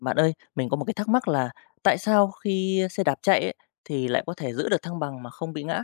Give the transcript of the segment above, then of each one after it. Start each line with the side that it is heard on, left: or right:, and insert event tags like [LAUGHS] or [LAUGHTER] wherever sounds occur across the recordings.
left: Bạn ơi, mình có một cái thắc mắc là tại sao khi xe đạp chạy ấy, thì lại có thể giữ được thăng bằng mà không bị ngã?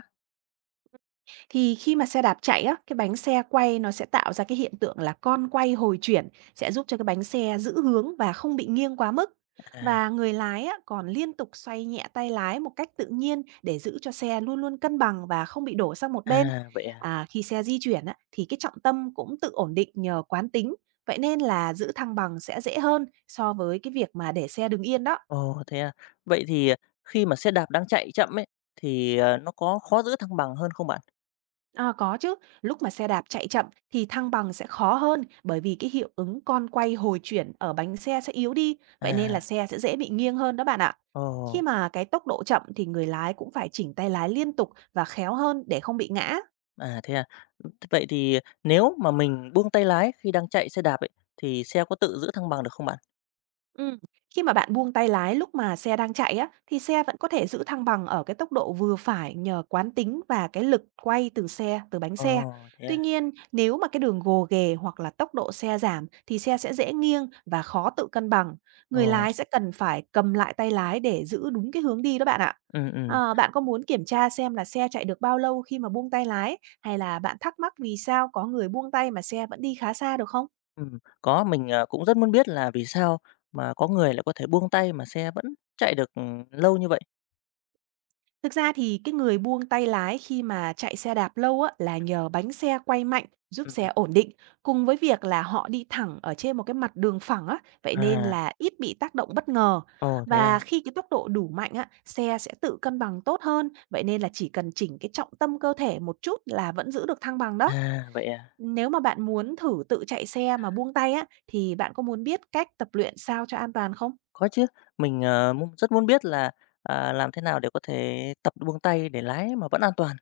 right: Thì khi mà xe đạp chạy á, cái bánh xe quay nó sẽ tạo ra cái hiện tượng là con quay hồi chuyển, sẽ giúp cho cái bánh xe giữ hướng và không bị nghiêng quá mức.
left: À,
right: Và người lái á, còn liên tục xoay nhẹ tay lái một cách tự nhiên để giữ cho xe luôn luôn cân bằng và không bị đổ sang một bên.
left: à vậy à.
right: À, khi xe di chuyển á, thì cái trọng tâm cũng tự ổn định nhờ quán tính. Vậy nên là giữ thăng bằng sẽ dễ hơn so với cái việc mà để xe đứng yên đó.
left: Ồ thế à. Vậy thì khi mà xe đạp đang chạy chậm ấy thì nó có khó giữ thăng bằng hơn không bạn?
right: À, có chứ, lúc mà xe đạp chạy chậm thì thăng bằng sẽ khó hơn bởi vì cái hiệu ứng con quay hồi chuyển ở bánh xe sẽ yếu đi, vậy nên là
left: À,
right: xe sẽ dễ bị nghiêng hơn đó bạn ạ.
left: ồ,
right: Khi mà cái tốc độ chậm thì người lái cũng phải chỉnh tay lái liên tục và khéo hơn để không bị ngã.
left: à thế à. Vậy thì nếu mà mình buông tay lái khi đang chạy xe đạp ấy thì xe có tự giữ thăng bằng được không bạn?
right: Ừm, khi mà bạn buông tay lái lúc mà xe đang chạy á, thì xe vẫn có thể giữ thăng bằng ở cái tốc độ vừa phải nhờ quán tính và cái lực quay từ xe, từ bánh xe.
left: Ồ thế
right: Tuy
left: à.
right: nhiên, nếu mà cái đường gồ ghề hoặc là tốc độ xe giảm thì xe sẽ dễ nghiêng và khó tự cân bằng. Người
left: Ồ,
right: lái sẽ cần phải cầm lại tay lái để giữ đúng cái hướng đi đó bạn ạ.
left: ừ ừ.
right: Ờ, bạn có muốn kiểm tra xem là xe chạy được bao lâu khi mà buông tay lái hay là bạn thắc mắc vì sao có người buông tay mà xe vẫn đi khá xa được không?
left: Có, mình cũng rất muốn biết là vì sao mà có người lại có thể buông tay mà xe vẫn chạy được, lâu như vậy?
right: Thực ra thì cái người buông tay lái khi mà chạy xe đạp lâu á, là nhờ bánh xe quay mạnh giúp
left: Ừm,
right: xe ổn định, cùng với việc là họ đi thẳng ở trên một cái mặt đường phẳng á, vậy nên
left: à,
right: là ít bị tác động bất ngờ.
left: ồ, thế à?
right: Và khi cái tốc độ đủ mạnh á, xe sẽ tự cân bằng tốt hơn, vậy nên là chỉ cần chỉnh cái trọng tâm cơ thể một chút là vẫn giữ được thăng bằng đó.
left: À, vậy à?
right: Nếu mà bạn muốn thử tự chạy xe mà buông tay á, thì bạn có muốn biết cách tập luyện sao cho an toàn không?
left: Có chứ, mình rất muốn biết là, làm thế nào để có thể tập buông tay để lái mà vẫn an toàn.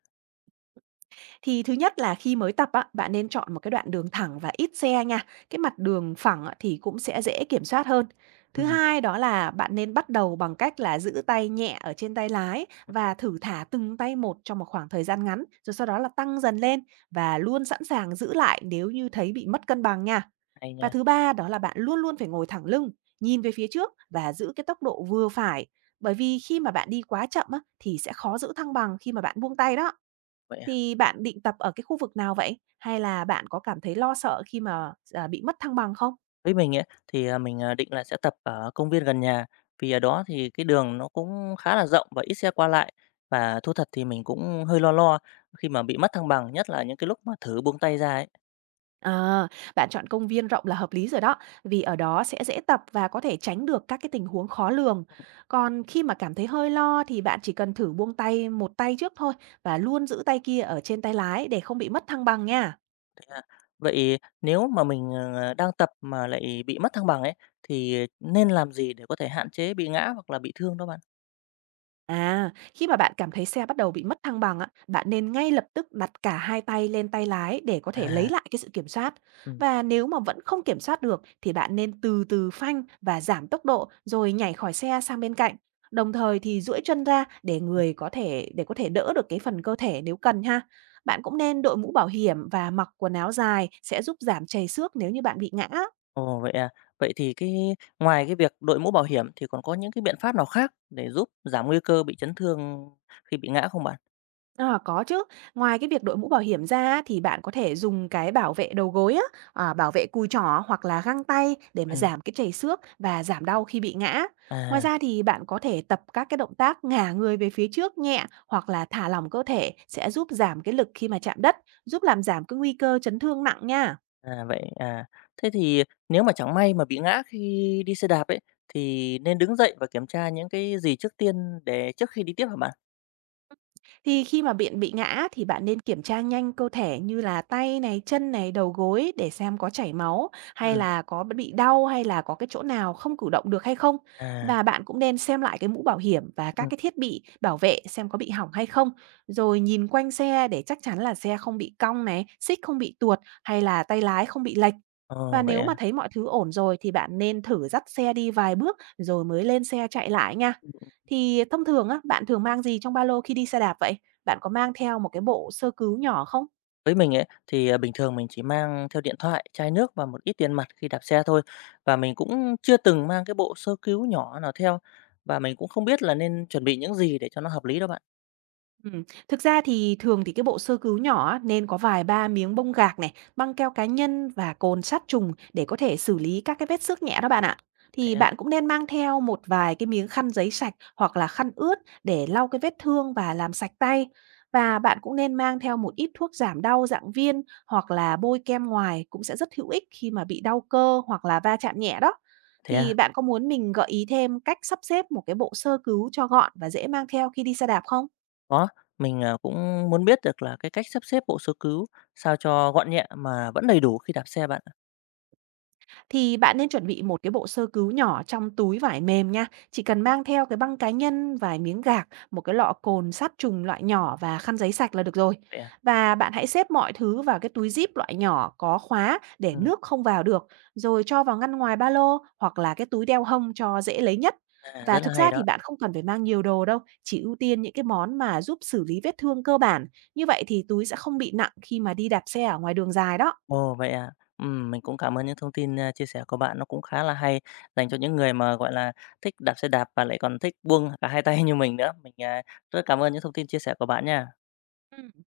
right: Thì thứ nhất là khi mới tập á, bạn nên chọn một cái đoạn đường thẳng và ít xe nha. Cái mặt đường phẳng á, thì cũng sẽ dễ kiểm soát hơn. Thứ
left: Ừm,
right: hai đó là bạn nên bắt đầu bằng cách là giữ tay nhẹ ở trên tay lái
left: ừm,
right: và thử thả từng tay một trong một khoảng thời gian ngắn, rồi sau đó là tăng dần lên và luôn sẵn sàng giữ lại nếu như thấy bị mất cân bằng nha.
left: hay
right: Và
left: nha,
right: thứ ba đó là bạn luôn luôn phải ngồi thẳng lưng, nhìn về phía trước và giữ cái tốc độ vừa phải. Bởi vì khi mà bạn đi quá chậm á, thì sẽ khó giữ thăng bằng khi mà bạn buông tay đó.
left: vậy à?
right: Thì bạn định tập ở cái khu vực nào vậy? Hay là bạn có cảm thấy lo sợ khi mà bị mất thăng bằng không?
left: Với mình ấy, thì mình định là sẽ tập ở công viên gần nhà, vì ở đó thì cái đường nó cũng khá là rộng và ít xe qua lại. Và thú thật thì mình cũng hơi lo lo khi mà bị mất thăng bằng, nhất là những cái lúc mà thử buông tay ra ấy.
right: À, bạn chọn công viên rộng là hợp lý rồi đó, vì ở đó sẽ dễ tập và có thể tránh được các cái tình huống khó lường. Còn khi mà cảm thấy hơi lo thì bạn chỉ cần thử buông tay một tay trước thôi và luôn giữ tay kia ở trên tay lái để không bị mất thăng bằng nha.
left: À, vậy nếu mà mình đang tập mà lại bị mất thăng bằng ấy, thì nên làm gì để có thể hạn chế bị ngã hoặc là bị thương đó bạn?
right: À, khi mà bạn cảm thấy xe bắt đầu bị mất thăng bằng á, bạn nên ngay lập tức đặt cả hai tay lên tay lái để có thể lấy
left: À,
right: lại cái sự kiểm soát.
left: ừm,
right: Và nếu mà vẫn không kiểm soát được thì bạn nên từ từ phanh và giảm tốc độ rồi nhảy khỏi xe sang bên cạnh. Đồng thời thì duỗi chân ra để
left: ừm,
right: người có thể để có thể đỡ được cái phần cơ thể nếu cần ha. Bạn cũng nên đội mũ bảo hiểm và mặc quần áo dài sẽ giúp giảm trầy xước nếu như bạn bị ngã.
left: ồ, vậy à? Vậy thì ngoài cái việc đội mũ bảo hiểm thì còn có những cái biện pháp nào khác để giúp giảm nguy cơ bị chấn thương khi bị ngã không bạn?
right: À, có chứ. Ngoài cái việc đội mũ bảo hiểm ra á, thì bạn có thể dùng cái bảo vệ đầu gối á, bảo vệ cùi chỏ hoặc là găng tay để mà
left: Ừm,
right: giảm cái trầy xước và giảm đau khi bị ngã. Ngoài
left: à,
right: ra thì bạn có thể tập các cái động tác ngả người về phía trước nhẹ hoặc là thả lỏng cơ thể sẽ giúp giảm cái lực khi mà chạm đất, giúp làm giảm cái nguy cơ chấn thương nặng nha.
left: à, vậy à. Thế thì nếu mà chẳng may mà bị ngã khi đi xe đạp ấy, thì nên đứng dậy và kiểm tra những cái gì trước tiên trước khi đi tiếp hả bạn?
right: Thì khi mà bạn bị ngã thì bạn nên kiểm tra nhanh cơ thể như là tay này, chân này, đầu gối để xem có chảy máu hay
left: Ừm,
right: là có bị đau hay là có cái chỗ nào không cử động được hay không.
left: à,
right: Và bạn cũng nên xem lại cái mũ bảo hiểm và các
left: ừm,
right: cái thiết bị bảo vệ xem có bị hỏng hay không. Rồi nhìn quanh xe để chắc chắn là xe không bị cong này, xích không bị tuột hay là tay lái không bị lệch. Và
left: ồ, vậy
right: nếu mà
left: à?
right: thấy mọi thứ ổn rồi thì bạn nên thử dắt xe đi vài bước rồi mới lên xe chạy lại nha. Thì thông thường á, bạn thường mang gì trong ba lô khi đi xe đạp vậy? Bạn có mang theo một cái bộ sơ cứu nhỏ không?
left: Với mình ấy, thì bình thường mình chỉ mang theo điện thoại, chai nước và một ít tiền mặt khi đạp xe thôi, và mình cũng chưa từng mang cái bộ sơ cứu nhỏ nào theo, và mình cũng không biết là nên chuẩn bị những gì để cho nó hợp lý đâu bạn.
right: Thực ra thì thường thì cái bộ sơ cứu nhỏ á, nên có vài ba miếng bông gạc này, băng keo cá nhân và cồn sát trùng để có thể xử lý các cái vết xước nhẹ đó bạn ạ.
left: Thế
right: Thì
left: à?
right: bạn cũng nên mang theo một vài cái miếng khăn giấy sạch hoặc là khăn ướt để lau cái vết thương và làm sạch tay. Và bạn cũng nên mang theo một ít thuốc giảm đau dạng viên hoặc là bôi kem ngoài cũng sẽ rất hữu ích khi mà bị đau cơ hoặc là va chạm nhẹ đó.
left: Thế à?
right: Thì bạn có muốn mình gợi ý thêm cách sắp xếp một cái bộ sơ cứu cho gọn và dễ mang theo khi đi xe đạp không?
left: Có, mình cũng muốn biết được là cái cách sắp xếp bộ sơ cứu sao cho gọn nhẹ mà vẫn đầy đủ khi đạp xe bạn ạ.
right: Thì bạn nên chuẩn bị một cái bộ sơ cứu nhỏ trong túi vải mềm nha. Chỉ cần mang theo cái băng cá nhân, vài miếng gạc, một cái lọ cồn sát trùng loại nhỏ và khăn giấy sạch là được rồi.
left: Vậy à?
right: Và bạn hãy xếp mọi thứ vào cái túi zip loại nhỏ có khóa để
left: Ừm,
right: nước không vào được, rồi cho vào ngăn ngoài ba lô hoặc là cái túi đeo hông cho dễ lấy nhất.
left: Rất
right: Và
left: là
right: thực
left: hay
right: ra
left: đó.
right: thì bạn không cần phải mang nhiều đồ đâu, chỉ ưu tiên những cái món mà giúp xử lý vết thương cơ bản. Như vậy thì túi sẽ không bị nặng khi mà đi đạp xe ở ngoài đường dài đó.
left: Ồ, vậy à? Mình cũng cảm ơn những thông tin, chia sẻ của bạn, nó cũng khá là hay dành cho những người mà, gọi là, thích đạp xe đạp và lại còn thích buông cả hai tay [LAUGHS] như mình nữa. Mình rất cảm ơn những thông tin chia sẻ của bạn nha.
right: Ừ.